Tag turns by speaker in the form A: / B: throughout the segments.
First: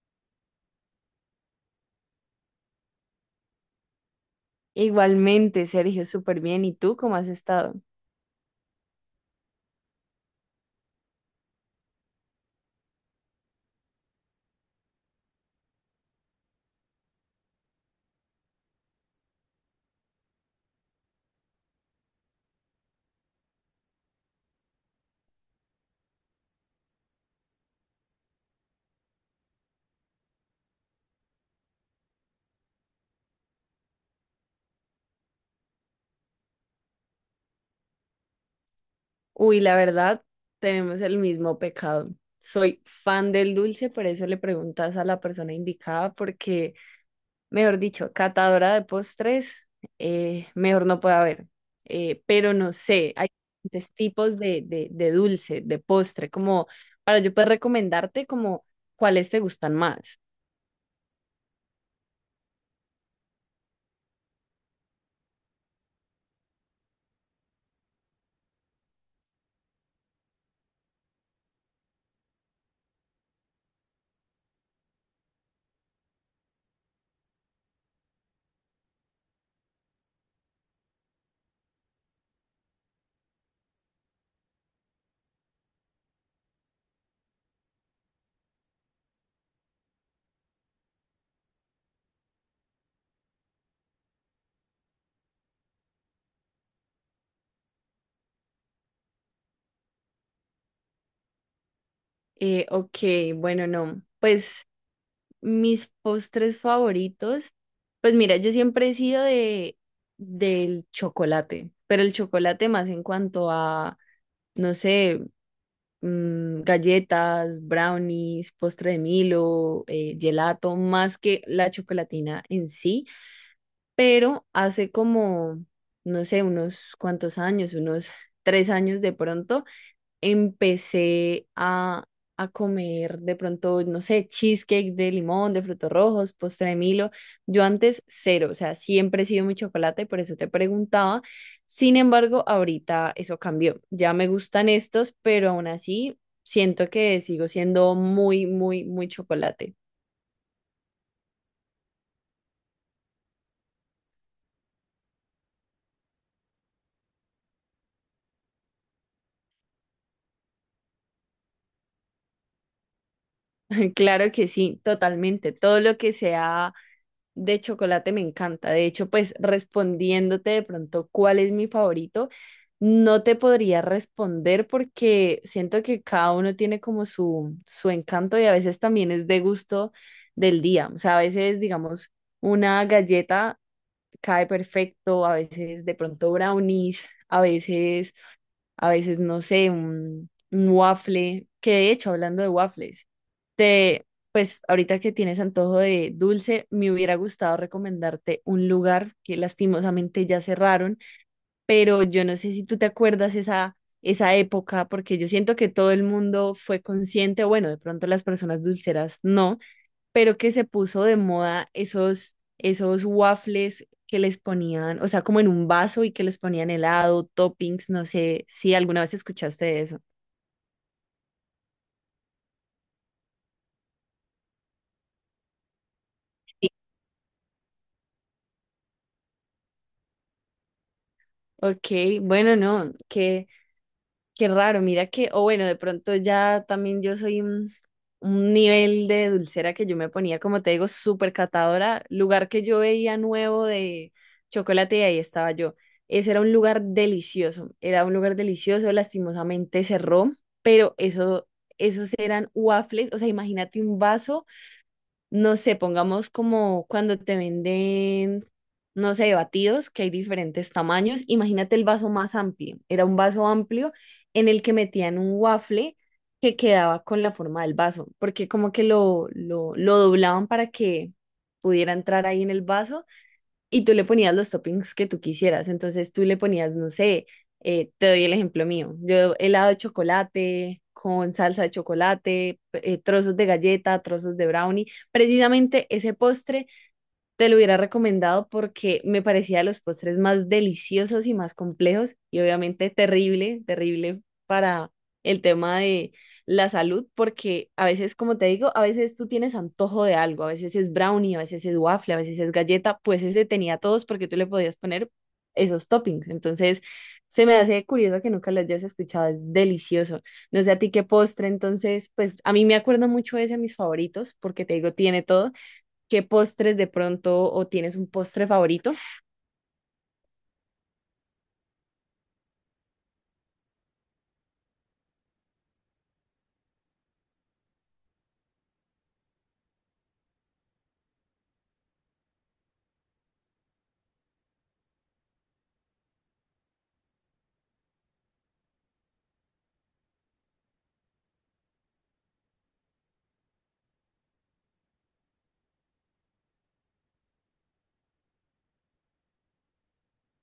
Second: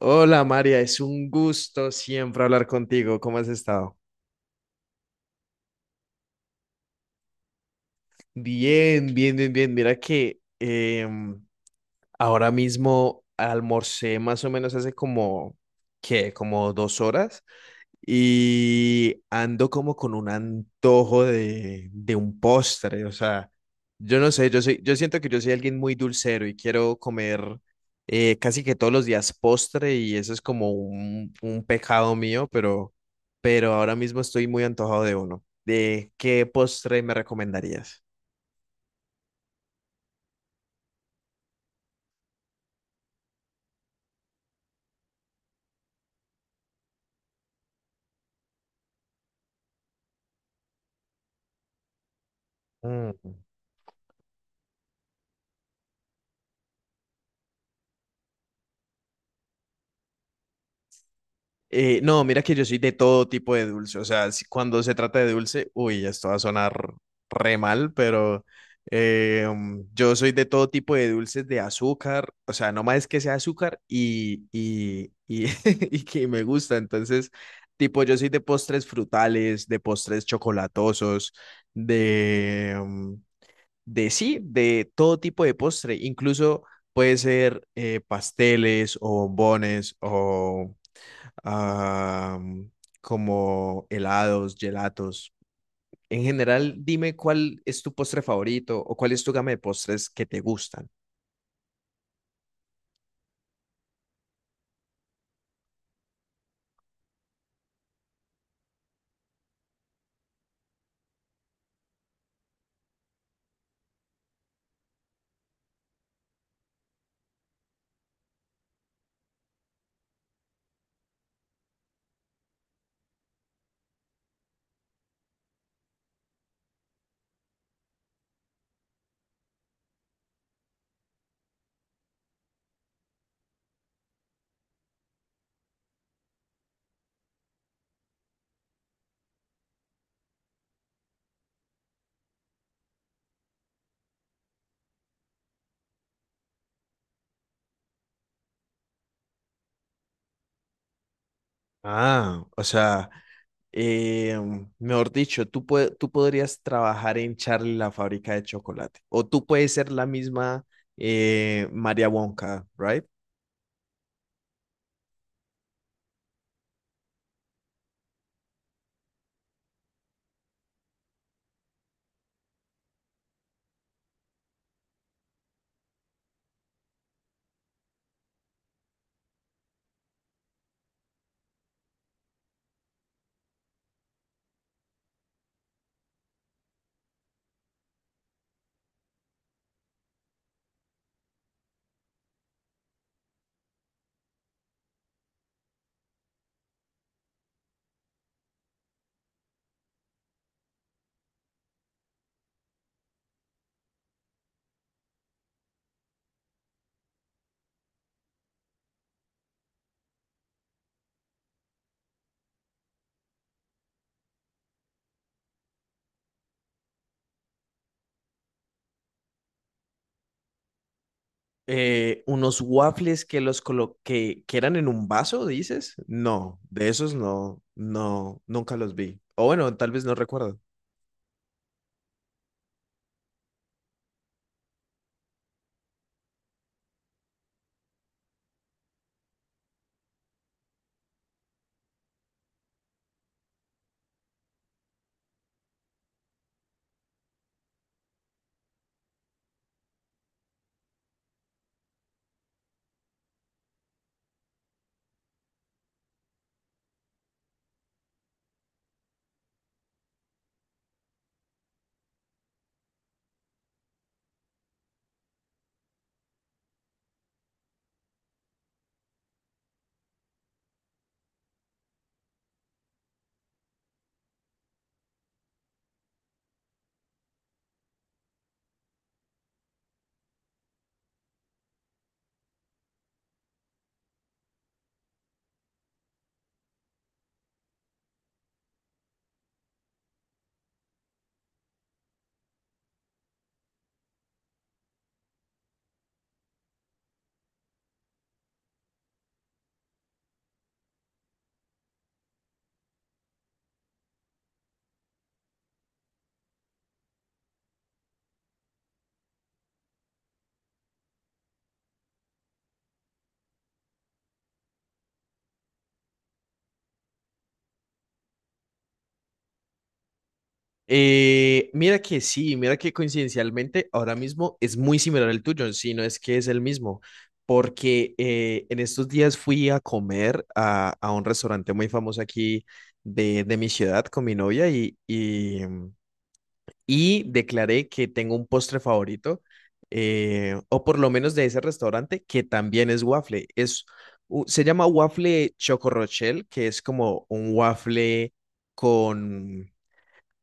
A: Hola María, es un gusto siempre hablar contigo. ¿Cómo has estado?
B: Igualmente, Sergio, súper bien. ¿Y tú cómo has estado?
A: Bien, bien, bien, bien. Mira que ahora mismo almorcé más o menos hace como, ¿qué? Como 2 horas y ando como con un antojo de un postre, o sea, yo no sé, yo soy, yo siento que yo soy alguien muy dulcero y quiero comer casi que todos los días postre y eso es como un pecado mío, pero ahora mismo estoy muy antojado de uno. ¿De qué postre me recomendarías?
B: Uy, la verdad, tenemos el mismo pecado. Soy fan del dulce, por eso le preguntas a la persona indicada, porque, mejor dicho, catadora de postres, mejor no puede haber. Pero no sé, hay
A: Mm.
B: diferentes tipos de dulce, de postre, como para yo poder recomendarte como cuáles te gustan más.
A: No, mira que yo soy de todo tipo de dulce. O sea, cuando se trata de dulce, uy, esto va a sonar re mal, pero yo soy de todo tipo de dulces de azúcar. O sea, no más que sea azúcar y y que me gusta. Entonces, tipo, yo soy de postres frutales, de postres chocolatosos, de, mm, de sí, de todo tipo de postre. Incluso puede ser pasteles o bombones o ah, como helados, gelatos. En general, dime cuál es tu postre favorito o cuál es tu gama de postres que te gustan.
B: Ok, bueno, no, pues. Mis postres favoritos, pues mira, yo siempre he sido de del chocolate, pero el chocolate más en cuanto a, no sé, galletas, brownies, postre de Milo, gelato, más que la chocolatina en sí, pero hace como, no sé, unos cuantos años, unos tres años de pronto empecé a comer de pronto, no sé, cheesecake de limón, de frutos rojos, postre de Milo. Yo antes cero, o sea, siempre he sido muy chocolate, por eso te preguntaba. Sin embargo, ahorita eso cambió. Ya me gustan estos, pero aún así siento que sigo siendo muy, muy, muy chocolate.
A: Ah, o sea, eh, mejor dicho, tú podrías trabajar en Charlie la fábrica de chocolate o tú puedes ser la misma María Wonka, ¿right?
B: Claro que sí, totalmente. Todo lo que sea de chocolate me encanta. De hecho, pues respondiéndote de pronto cuál es mi favorito, no te podría responder porque siento que cada uno tiene como su encanto y a veces también es de gusto del día. O sea, a veces, digamos, una galleta cae perfecto, a veces de pronto brownies, a veces, no sé, un waffle, que de hecho, hablando de waffles, te, pues ahorita que tienes antojo de dulce, me hubiera gustado recomendarte un lugar que lastimosamente ya cerraron, pero yo no sé si tú te acuerdas esa época, porque yo siento que todo el mundo fue consciente, bueno, de pronto las personas dulceras no, pero que se puso de moda esos waffles que les ponían, o sea, como en un vaso y que les ponían helado, toppings, no sé si alguna vez escuchaste de eso.
A: Unos waffles que los colo- que eran en un vaso, ¿dices? No,
B: Sí.
A: de esos no, no, nunca los vi. O bueno, tal vez no recuerdo.
B: Ok, bueno, no, que qué raro, mira que, o bueno, de pronto ya también yo soy un nivel de dulcera que yo me ponía, como te digo, súper catadora. Lugar que yo veía nuevo de chocolate y ahí estaba yo. Ese era un lugar delicioso, era un lugar delicioso, lastimosamente cerró, pero eso, esos eran waffles, o sea, imagínate un vaso, no sé, pongamos como cuando te venden, no sé, batidos, que hay diferentes tamaños. Imagínate el vaso más amplio. Era un vaso amplio en el que metían un waffle que quedaba con la forma del vaso, porque como que lo doblaban para que pudiera entrar ahí en el vaso y tú le ponías los toppings que tú quisieras. Entonces tú le ponías, no sé, te doy el ejemplo mío. Yo helado de chocolate con salsa de chocolate, trozos de galleta, trozos de brownie. Precisamente ese postre te lo hubiera recomendado porque me parecía de los postres más deliciosos y más complejos y obviamente terrible, terrible para el tema de la salud porque a veces, como te digo, a veces tú tienes antojo de algo, a veces es brownie, a veces es waffle, a veces es galleta, pues ese tenía todos porque tú le podías poner esos toppings. Entonces, se me hace curioso que nunca lo hayas escuchado, es delicioso. No sé a ti qué postre, entonces, pues a mí me acuerdo mucho ese a mis favoritos porque te digo, tiene todo. ¿Qué postres de pronto o tienes un postre favorito,
A: Mira que sí, mira que coincidencialmente ahora mismo es muy similar al tuyo, si no es que es el mismo, porque en estos días fui a comer a un restaurante muy famoso aquí de mi ciudad con mi novia y y declaré que tengo un postre favorito, o por lo menos de ese restaurante, que también es waffle. Se llama waffle Choco Rochelle, que es como un waffle con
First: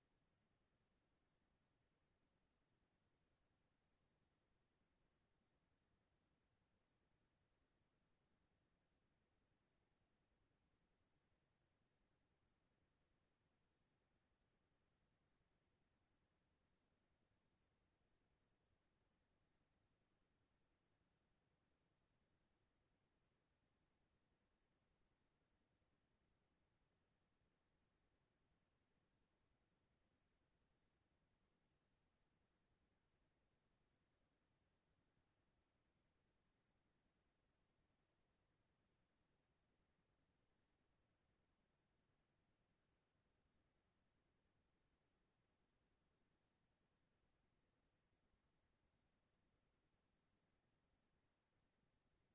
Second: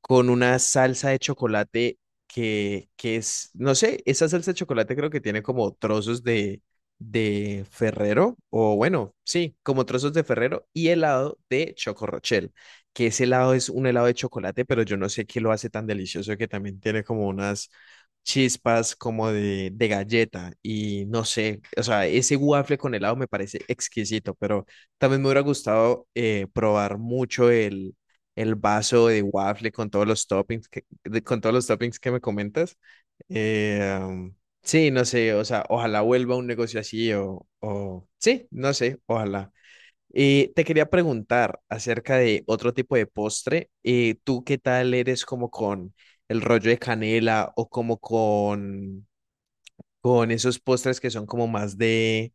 A: con una salsa de chocolate que es, no sé, esa salsa de chocolate creo que tiene como trozos de Ferrero, o bueno, sí, como trozos de Ferrero y helado de Choco Rochelle, que ese helado es un helado de chocolate, pero yo no sé qué lo hace tan delicioso que también tiene como unas chispas como de galleta y no sé, o sea, ese waffle con helado me parece exquisito, pero también me hubiera gustado probar mucho el vaso de waffle con todos los toppings con todos los toppings que me comentas. Eh, um, sí, no sé, o sea, ojalá vuelva un negocio así o sí, no sé, ojalá. Y te quería preguntar acerca de otro tipo de postre. ¿Tú qué tal eres como con el rollo de canela o como con esos postres que son como más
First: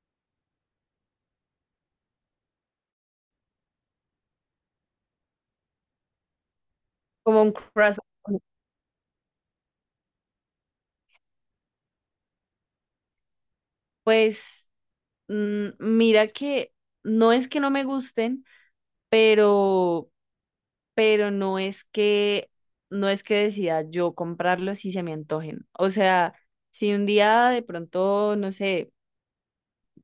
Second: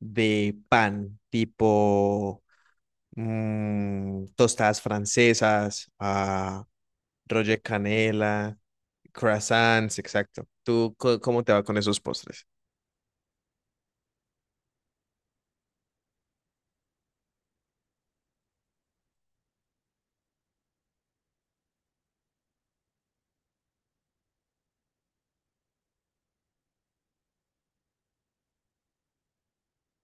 A: de pan, tipo tostadas francesas, ah,
B: como un
A: Roger
B: croissant?
A: Canela, croissants, exacto. ¿Tú cómo te va con esos postres?
B: Pues mira que no es que no me gusten, pero, pero no es que no es que decida yo comprarlos si se me antojen. O sea, si un día de pronto, no sé,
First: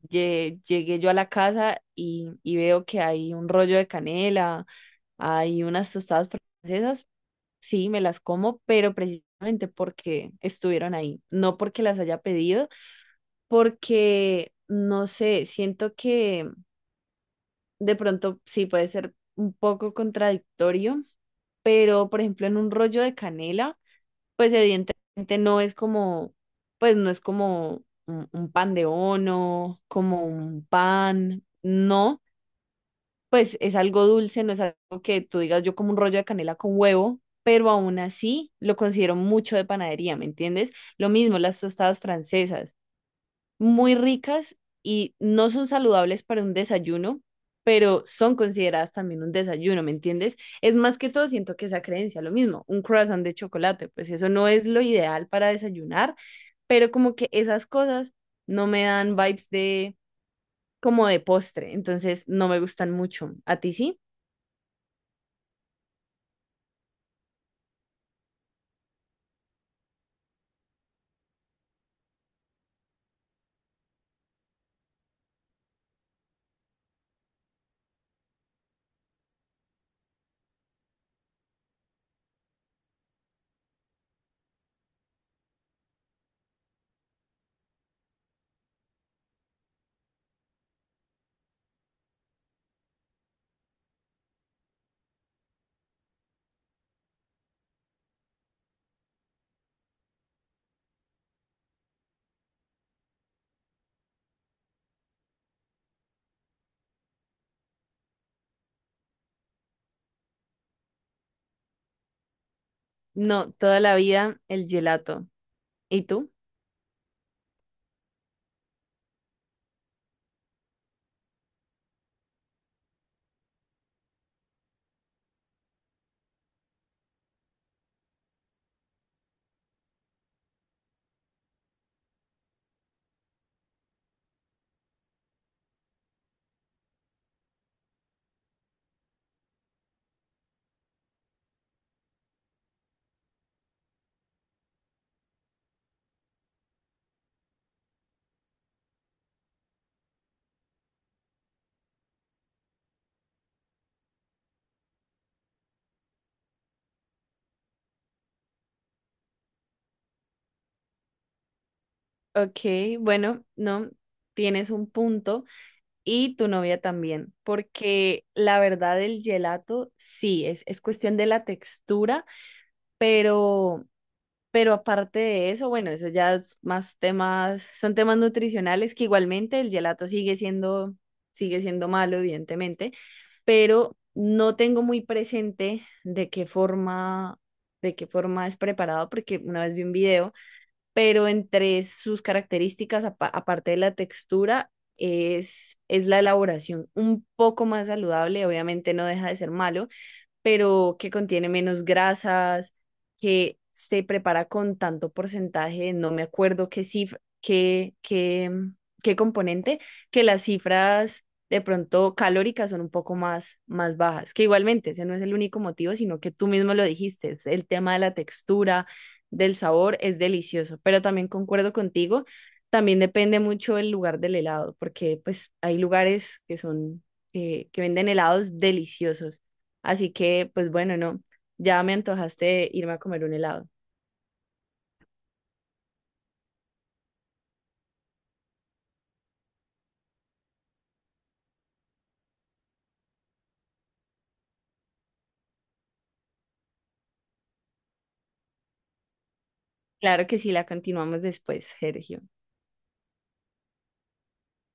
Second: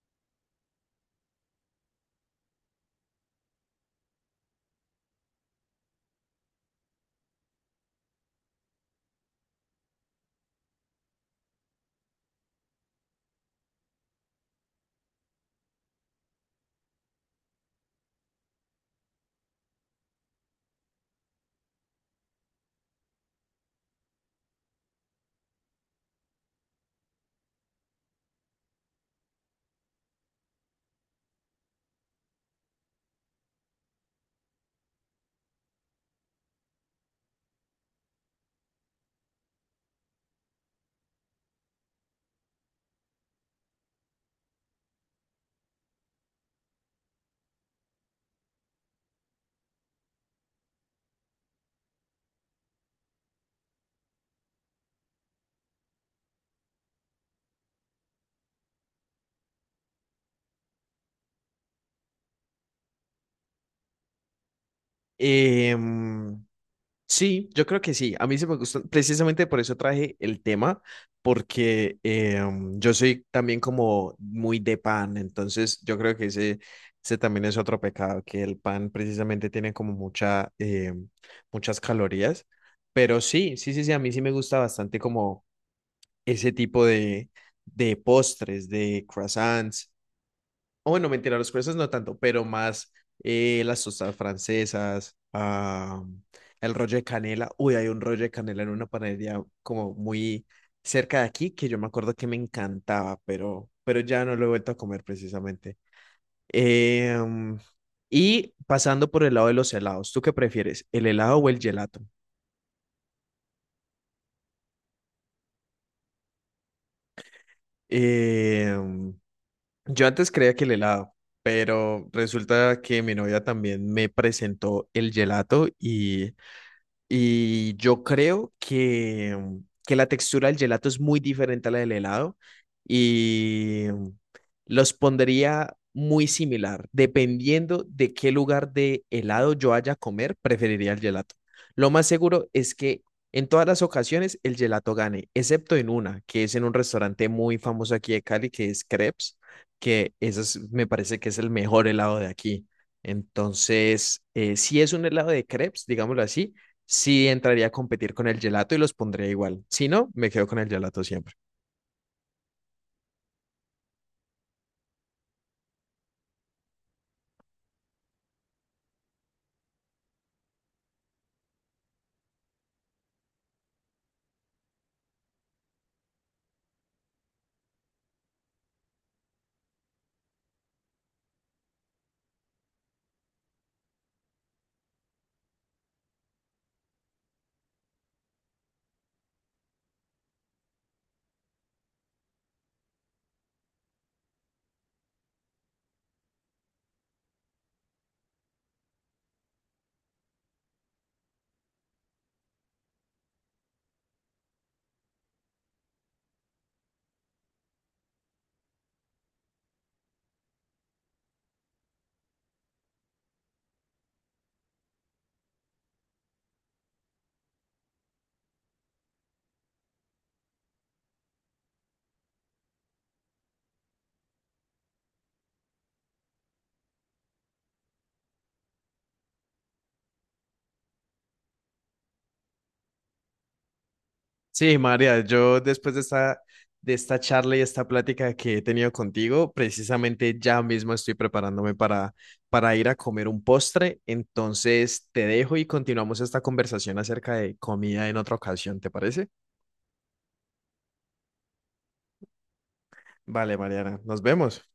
B: llegué yo a la casa y veo que hay un rollo de canela, hay unas tostadas francesas, sí, me las como, pero precisamente porque estuvieron ahí, no porque las haya pedido, porque no sé, siento que de pronto sí puede ser un poco contradictorio, pero por ejemplo en un rollo de canela, pues evidentemente no es como, pues no es como un pan de ono, como un pan, no, pues es algo dulce, no es algo que tú digas yo como un rollo de canela con huevo, pero aún así lo considero mucho de panadería, ¿me entiendes? Lo mismo las tostadas francesas, muy ricas y no son saludables para un desayuno, pero son consideradas también un desayuno, ¿me entiendes? Es más que todo, siento que esa creencia, lo mismo, un croissant de chocolate, pues eso no es lo ideal para desayunar, pero como que esas cosas no me dan vibes de como de postre, entonces no me gustan mucho. ¿A ti sí?
A: Em, sí, yo creo que sí. A mí se me gustan, precisamente por eso traje el tema, porque yo soy también como muy de pan, entonces yo creo que ese también es otro pecado, que el pan precisamente tiene como mucha, muchas calorías. Pero sí, sí, sí, sí, a mí sí me gusta bastante como ese tipo de postres, de croissants o bueno, mentira, los persas no tanto, pero más las tostas francesas, ah, el rollo de canela. Uy, hay un rollo de canela en una panadería como muy cerca de aquí que yo me acuerdo que me encantaba, pero ya no lo he vuelto a comer precisamente. Em, y pasando por el lado de los helados, ¿tú qué prefieres, el helado o el gelato?
B: No, toda la vida el gelato. ¿Y tú?
A: Em, yo antes creía que el helado, pero resulta que mi novia también me presentó el gelato y yo creo que, que la textura del gelato es muy diferente a la del helado y los pondría muy similar. Dependiendo de qué lugar de helado yo haya a comer, preferiría el gelato. Lo más seguro es que en todas las ocasiones el gelato gane, excepto en una, que es en un restaurante muy famoso aquí de Cali, que es Crepes, que me parece que es el mejor helado de aquí. Entonces, si es un helado de crepes, digámoslo así, sí entraría a competir con el gelato y los pondría igual. Si no, me quedo con el gelato siempre.
B: Ok, bueno, no, tienes un punto. Y tu novia también, porque la verdad el gelato sí, es cuestión de la textura, pero, pero aparte de eso, bueno, eso ya es más temas, son temas nutricionales que igualmente el gelato sigue siendo malo, evidentemente, pero no tengo muy presente de qué forma es preparado, porque una vez vi un video pero entre sus características, aparte de la textura, es la elaboración un poco más saludable, obviamente no deja de ser malo, pero que contiene menos grasas, que se prepara con tanto porcentaje, no me acuerdo qué cifra, qué componente, que las cifras de pronto calóricas son un poco más, más bajas, que igualmente ese no es el único motivo, sino que tú mismo lo dijiste, es el tema de la textura, del sabor, es delicioso, pero también concuerdo contigo. También depende mucho el lugar del helado, porque pues hay lugares que son, que venden helados deliciosos. Así que, pues bueno, no, ya me antojaste de irme a comer un helado.
A: Sí, María, yo después de esta charla y esta plática que he tenido contigo, precisamente ya mismo estoy preparándome para ir a comer un postre. Entonces te dejo y continuamos esta conversación acerca de comida en otra ocasión, ¿te parece?
B: Claro que sí, la continuamos después, Sergio.
A: Vale, Mariana, nos vemos.